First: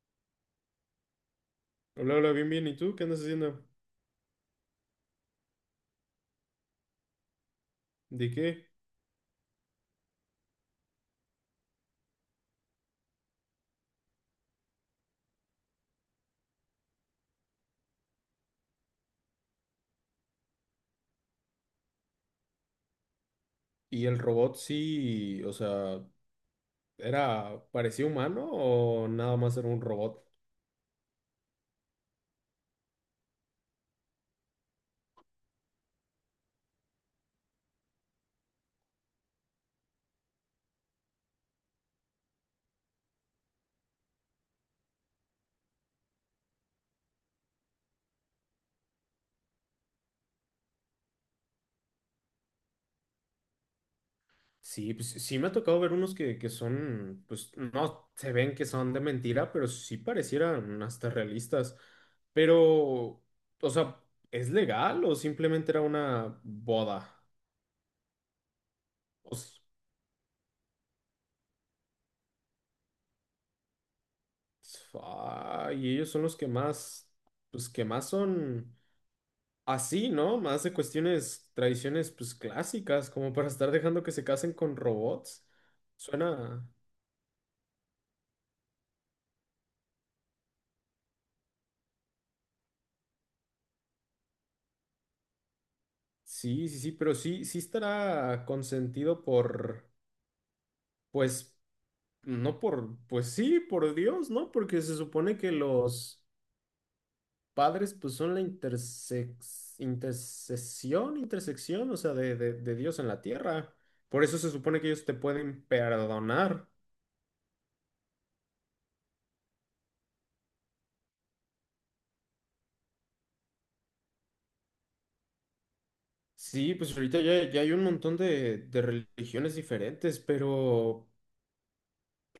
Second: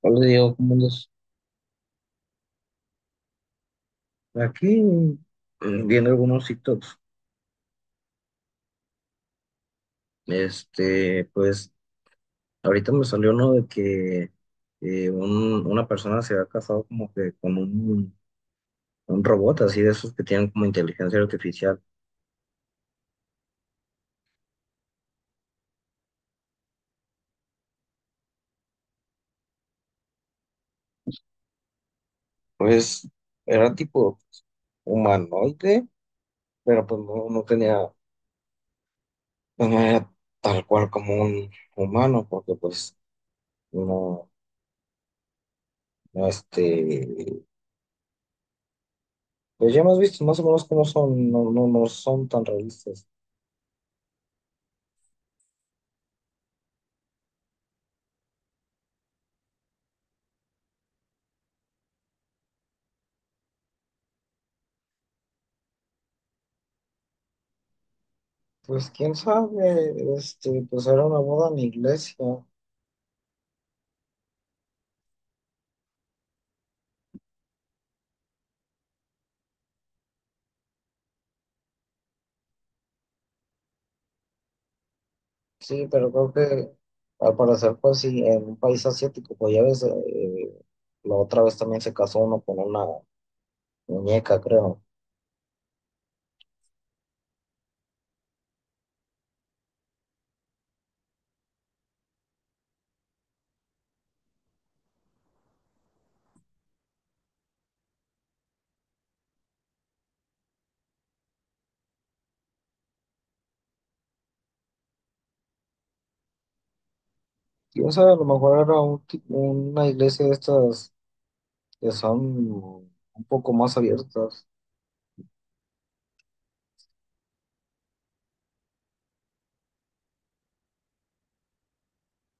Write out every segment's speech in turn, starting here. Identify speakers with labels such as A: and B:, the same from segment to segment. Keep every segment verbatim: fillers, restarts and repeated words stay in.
A: Hola Diego, ¿cómo andas?
B: Hola, hola, bien, bien. ¿Y tú qué andas haciendo?
A: Aquí eh, viendo algunos TikToks.
B: ¿De qué?
A: Este, pues ahorita me salió uno de que eh, un- una persona se ha casado como que con un, un robot así de esos que tienen como inteligencia artificial.
B: ¿Y el robot sí, o sea, era, parecía humano o nada más era un robot?
A: Pues era tipo humanoide, pero pues no, no tenía, pues, no era tal cual como un humano, porque pues no, no, este, Pues ya hemos visto más o menos cómo son, no, no, no son tan realistas.
B: Sí, pues sí me ha tocado ver unos que, que son, pues no, se ven que son de mentira, pero sí parecieran hasta realistas. Pero, o sea, ¿es legal o simplemente era una boda?
A: Pues quién
B: O s-
A: sabe, este, pues era una boda en iglesia,
B: Ay, ellos son los que más, pues que más son. Así, ¿no? Más de cuestiones, tradiciones, pues clásicas, como para estar dejando que se casen con robots.
A: sí, pero creo
B: Suena,
A: que al parecer pues sí, en un país asiático, pues ya ves, eh, la otra vez también se casó uno con una muñeca, creo.
B: sí, sí, sí, pero sí, sí estará consentido por, pues, no por, pues sí, por Dios, ¿no? Porque se supone que los padres, pues, son la intersex, intersección, intersección, o sea, de, de de Dios en la tierra. Por eso se supone que ellos te pueden perdonar.
A: Quién sabe, a lo mejor era un ti- una iglesia de estas que son un poco más abiertas.
B: Sí, pues ahorita ya, ya hay un montón de, de religiones diferentes, pero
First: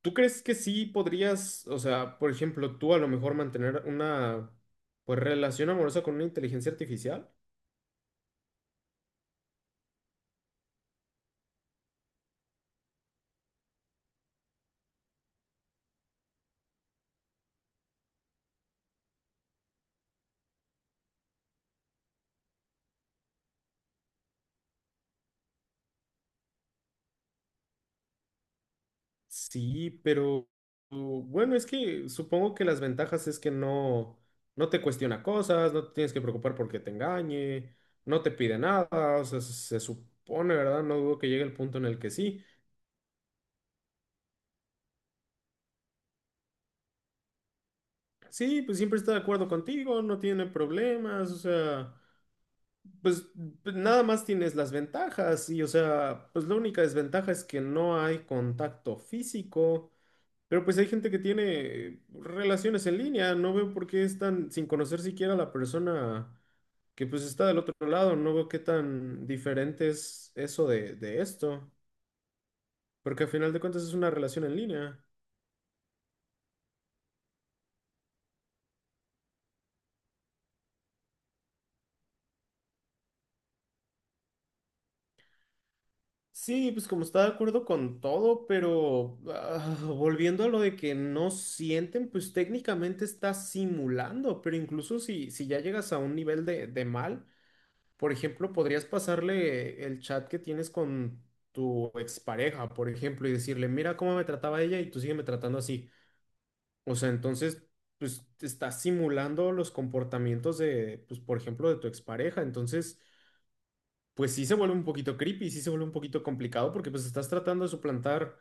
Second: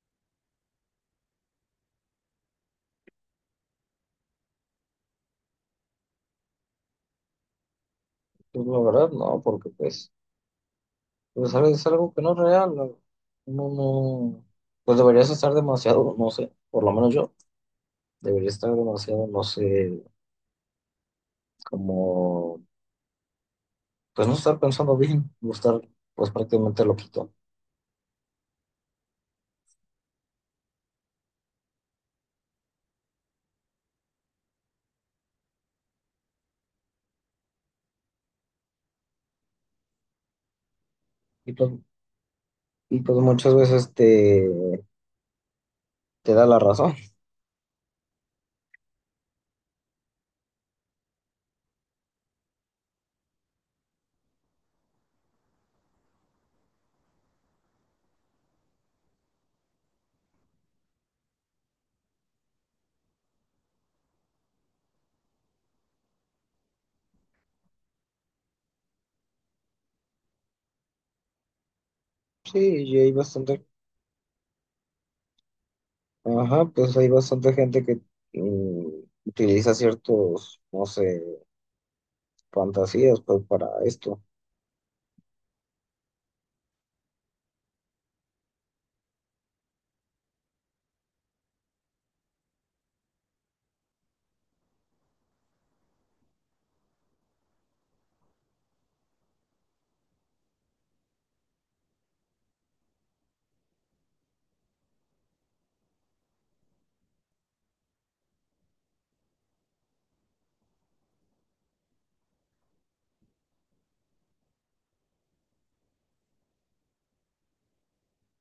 B: ¿tú crees que sí podrías, o sea, por ejemplo, tú a lo mejor mantener una pues relación amorosa con una inteligencia artificial?
A: Pues la verdad no, porque pues, pues sabes es algo que no es real, no, no, no, pues deberías estar demasiado, no sé, por lo menos yo, debería estar demasiado, no sé como pues no estar pensando bien, o estar pues prácticamente loquito.
B: Sí, pero u- bueno, es que supongo que las ventajas es que no, no te cuestiona cosas, no te tienes que preocupar porque te engañe, no te pide nada, o sea, se, se supone, ¿verdad? No dudo que llegue
A: Y
B: el
A: pues,
B: punto en el que sí.
A: y pues muchas veces te, te da la razón.
B: Sí, pues siempre está de acuerdo contigo, no tiene problemas, o sea. Pues pues, nada más tienes las ventajas y, o sea, pues la única desventaja es que no hay contacto físico, pero pues hay gente que tiene relaciones en línea, no veo por qué están sin conocer siquiera a la persona que pues está del otro lado, no veo qué tan diferente es eso de, de esto,
A: Sí, y hay
B: porque al final de
A: bastante,
B: cuentas es una relación en línea.
A: ajá, pues hay bastante gente que mm, utiliza ciertos, no sé, fantasías pues para esto.
B: Sí, pues como está de acuerdo con todo, pero ah, volviendo a lo de que no sienten, pues técnicamente está simulando, pero incluso si, si ya llegas a un nivel de, de mal, por ejemplo, podrías pasarle el chat que tienes con tu expareja, por ejemplo, y decirle, mira cómo me trataba ella y tú sígueme tratando así. O sea, entonces, pues estás simulando los comportamientos de, pues, por ejemplo, de tu expareja, entonces pues sí se vuelve un poquito creepy, sí se vuelve un poquito complicado porque pues estás tratando de suplantar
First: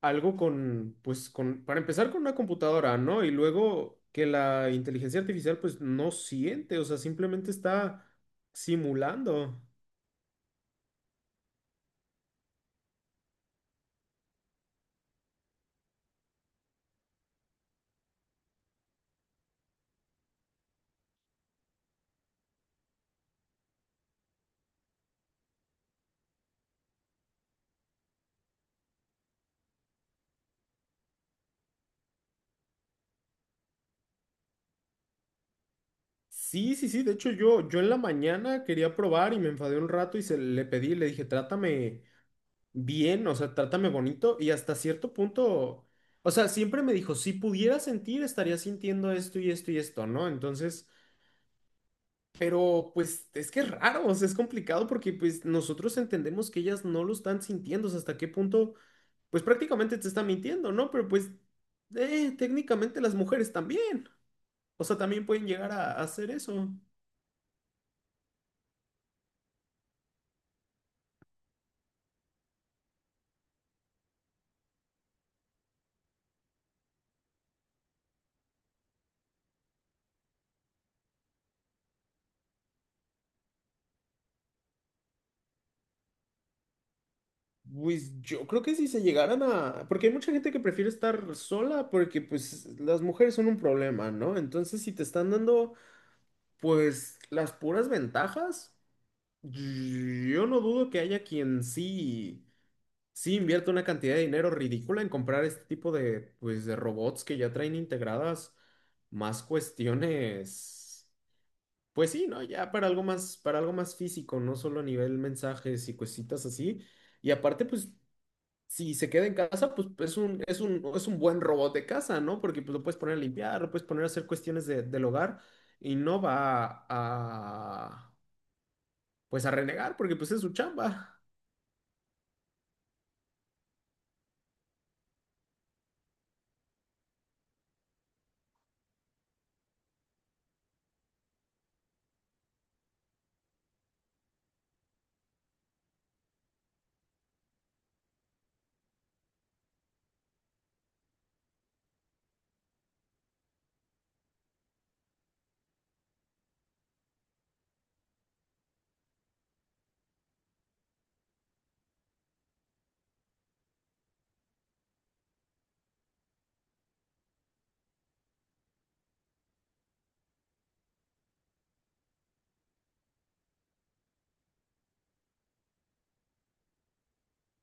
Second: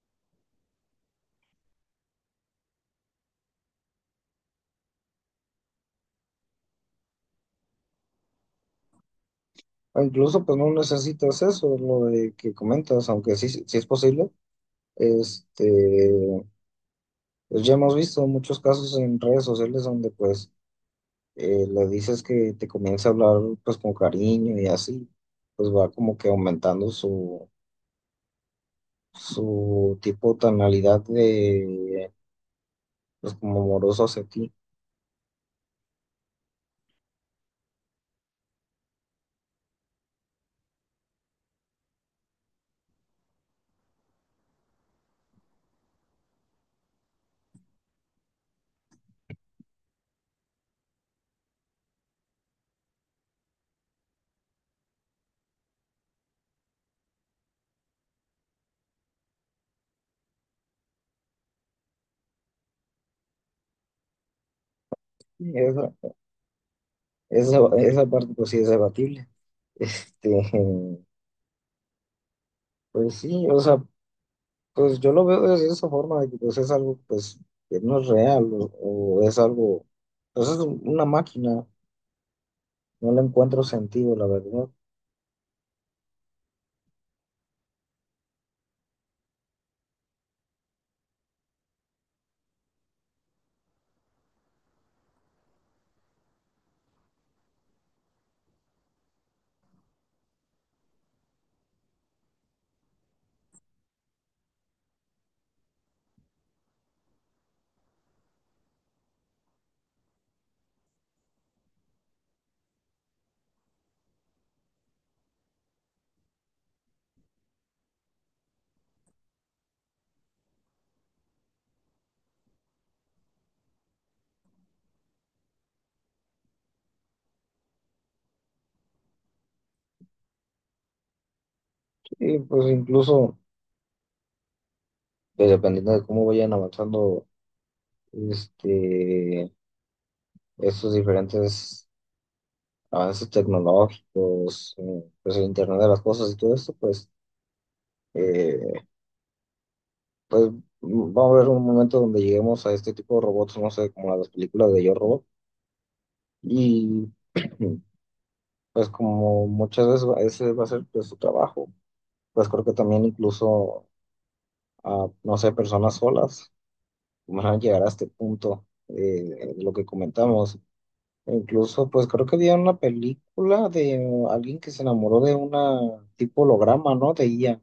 B: algo con, pues con, para empezar con una computadora, ¿no? Y luego que la inteligencia artificial pues no siente, o sea, simplemente está simulando.
A: O incluso pues no necesitas eso, lo de que comentas, aunque sí, sí es posible. Este, pues ya hemos visto muchos casos en redes sociales donde pues eh, le dices que te comienza a hablar pues con cariño y así, pues va como que aumentando su, su tipo tonalidad de pues como amoroso hacia ti.
B: Sí, sí, sí, de hecho yo, yo en la mañana quería probar y me enfadé un rato y se le pedí, le dije, trátame bien, o sea, trátame bonito y hasta cierto punto, o sea, siempre me dijo, si pudiera sentir, estaría sintiendo esto y esto y esto, ¿no? Entonces... Pero pues es que es raro, o sea, es complicado porque pues nosotros entendemos que ellas no lo están sintiendo, o sea, hasta qué punto, pues prácticamente te están mintiendo, ¿no? Pero pues eh, técnicamente las mujeres también, o sea, también pueden llegar
A: Esa,
B: a, a hacer eso.
A: esa, esa parte pues sí es debatible. Este, pues sí, o sea, pues yo lo veo de esa forma de que pues es algo pues que no es real o, o es algo, pues es una máquina, no le encuentro sentido, la verdad.
B: Pues yo creo que si se llegaran a, porque hay mucha gente que prefiere estar sola porque pues las mujeres son un problema, ¿no? Entonces si te están dando pues las puras ventajas, yo no dudo que haya quien sí. Sí, invierto una cantidad de dinero ridícula en comprar este tipo de, pues, de robots que ya traen integradas más cuestiones. Pues sí, ¿no? Ya para algo más, para algo más físico, no solo a nivel mensajes y cositas así. Y aparte, pues, si se queda en casa, pues es un, es un, es un buen robot de casa, ¿no? Porque pues, lo puedes poner a limpiar, lo puedes poner a hacer cuestiones de- del hogar y no va a, pues, a renegar porque pues es su chamba.
A: Y pues incluso pues, dependiendo de cómo vayan avanzando este, estos diferentes avances tecnológicos, eh, pues el Internet de las cosas y todo esto, pues, eh, pues va a haber un momento donde lleguemos a este tipo de robots, no sé, como las películas de Yo Robot, y pues como muchas veces va- ese va a ser pues, su trabajo. Pues creo que también incluso a, no sé, personas solas van a llegar a este punto eh, de lo que comentamos. Incluso, pues creo que había una película de alguien que se enamoró de una tipo holograma, ¿no? De I A.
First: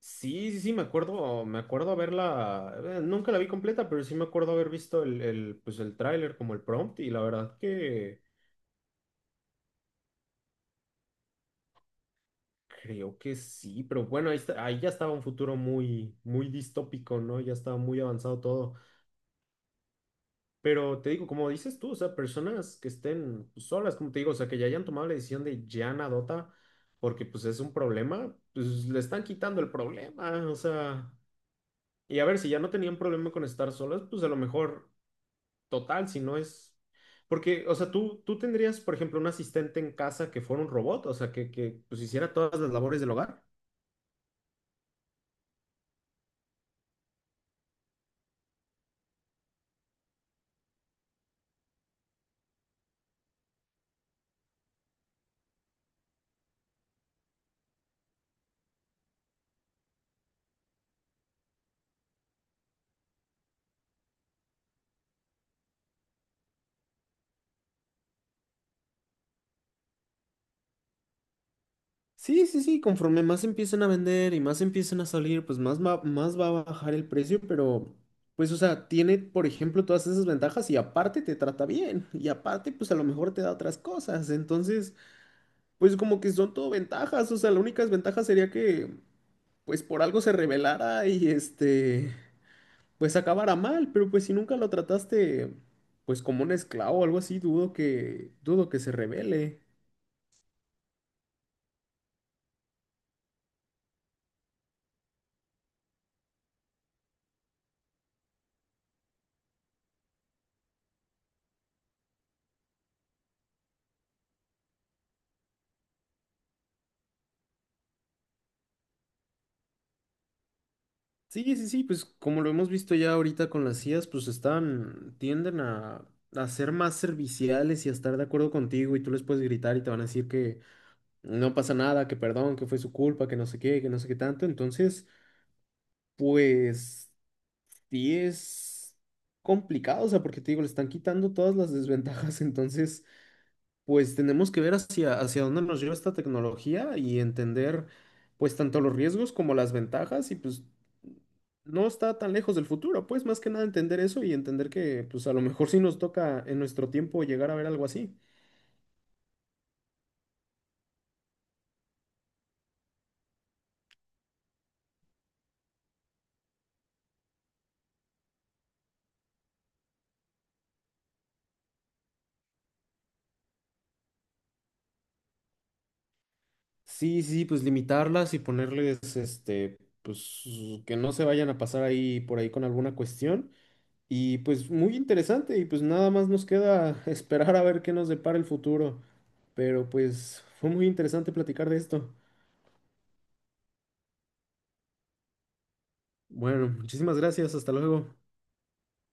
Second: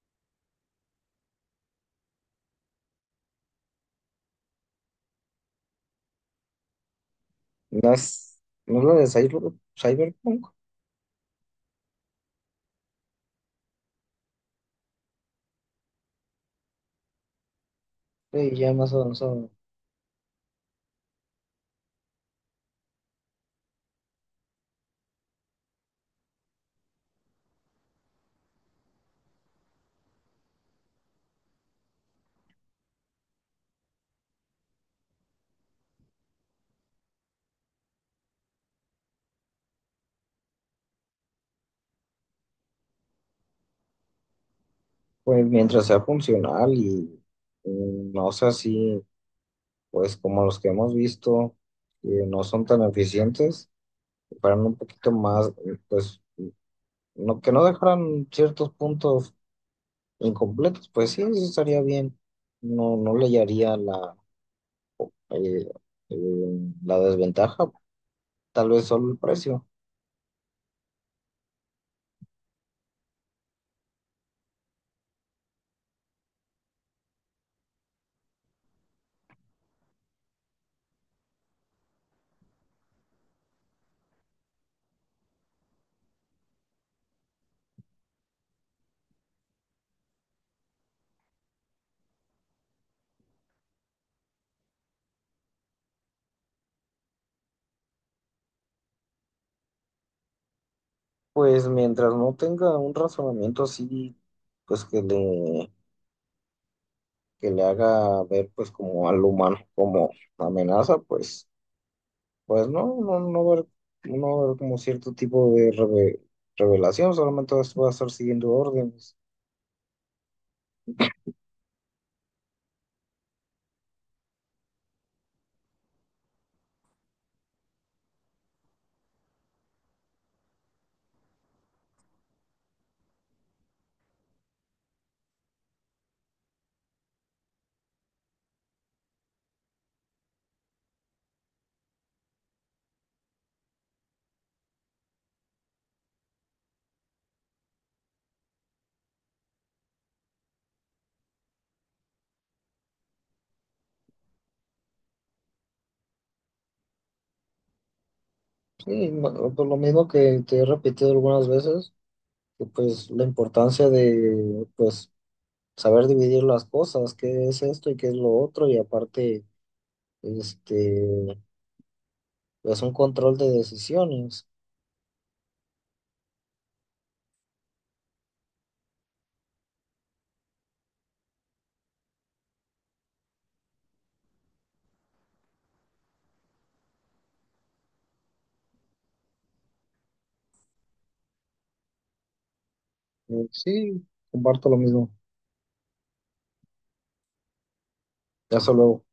B: Sí, sí, sí, me acuerdo, me acuerdo haberla, eh, nunca la vi completa, pero sí me acuerdo haber visto el, el, pues el tráiler como el prompt y la verdad
A: No
B: que
A: es, no es la de cyber- Cyberpunk,
B: creo que sí, pero bueno, ahí, está- ahí ya estaba un futuro muy, muy distópico, ¿no? Ya estaba muy avanzado
A: de I A
B: todo,
A: más avanzado.
B: pero te digo, como dices tú, o sea, personas que estén pues, solas, como te digo, o sea, que ya hayan tomado la decisión de ya dota porque pues es un problema, pues le están quitando el problema, o sea, y a ver, si ya no tenían problema con estar solas, pues a lo mejor... total, si no es... Porque, o sea, tú, tú tendrías, por ejemplo, un asistente en casa que fuera un robot, o sea, que, que pues hiciera todas las labores del hogar.
A: Pues mientras sea funcional y mm, no sea así, pues como los que hemos visto, que no son tan eficientes, que fueran un poquito más, eh, pues no, que no dejaran ciertos puntos incompletos, pues sí, eso estaría bien. No, no le hallaría la Eh, eh, la desventaja, tal vez solo el precio.
B: Sí, sí, sí, conforme más empiecen a vender y más empiecen a salir, pues más va, más va a bajar el precio, pero pues, o sea, tiene, por ejemplo, todas esas ventajas y aparte te trata bien y aparte, pues a lo mejor te da otras cosas. Entonces, pues como que son todo ventajas, o sea, la única desventaja sería que, pues por algo se rebelara y este... pues acabara mal, pero pues si nunca lo trataste pues como un esclavo o algo así, dudo que dudo que se revele.
A: Pues mientras no tenga un razonamiento así, pues que le, que le haga ver pues como al humano como amenaza, pues, pues no, no, no va a haber, no va a haber como cierto tipo de reve- revelación, solamente vas- va a estar siguiendo órdenes.
B: Sí, sí, sí, pues como lo hemos visto ya ahorita con las I As, pues están tienden a a ser más serviciales y a estar de acuerdo contigo y tú les puedes gritar y te van a decir que no pasa nada, que perdón, que fue su culpa, que no sé qué, que no sé qué tanto. Entonces, pues sí es complicado, o sea, porque te digo, le están quitando todas las desventajas, entonces pues tenemos que ver hacia, hacia dónde nos lleva esta tecnología y entender pues tanto los riesgos como las ventajas y pues no está tan lejos del futuro, pues más que nada entender eso y entender que pues a lo mejor sí nos toca en nuestro tiempo llegar a ver algo así.
A: Sí, no, por lo mismo que te he repetido algunas veces, que pues la importancia de pues saber dividir las cosas, qué es esto y qué es lo otro, y aparte Este, es un control de decisiones.
B: Sí, sí, sí, pues limitarlas y ponerles este, pues que no se vayan a pasar ahí por ahí con alguna cuestión. Y pues muy interesante y pues nada más nos queda esperar a ver qué nos depara el futuro. Pero pues fue muy interesante platicar de esto.
A: Eh, Sí, comparto lo mismo.
B: Bueno, muchísimas gracias. Hasta luego.
A: Ya solo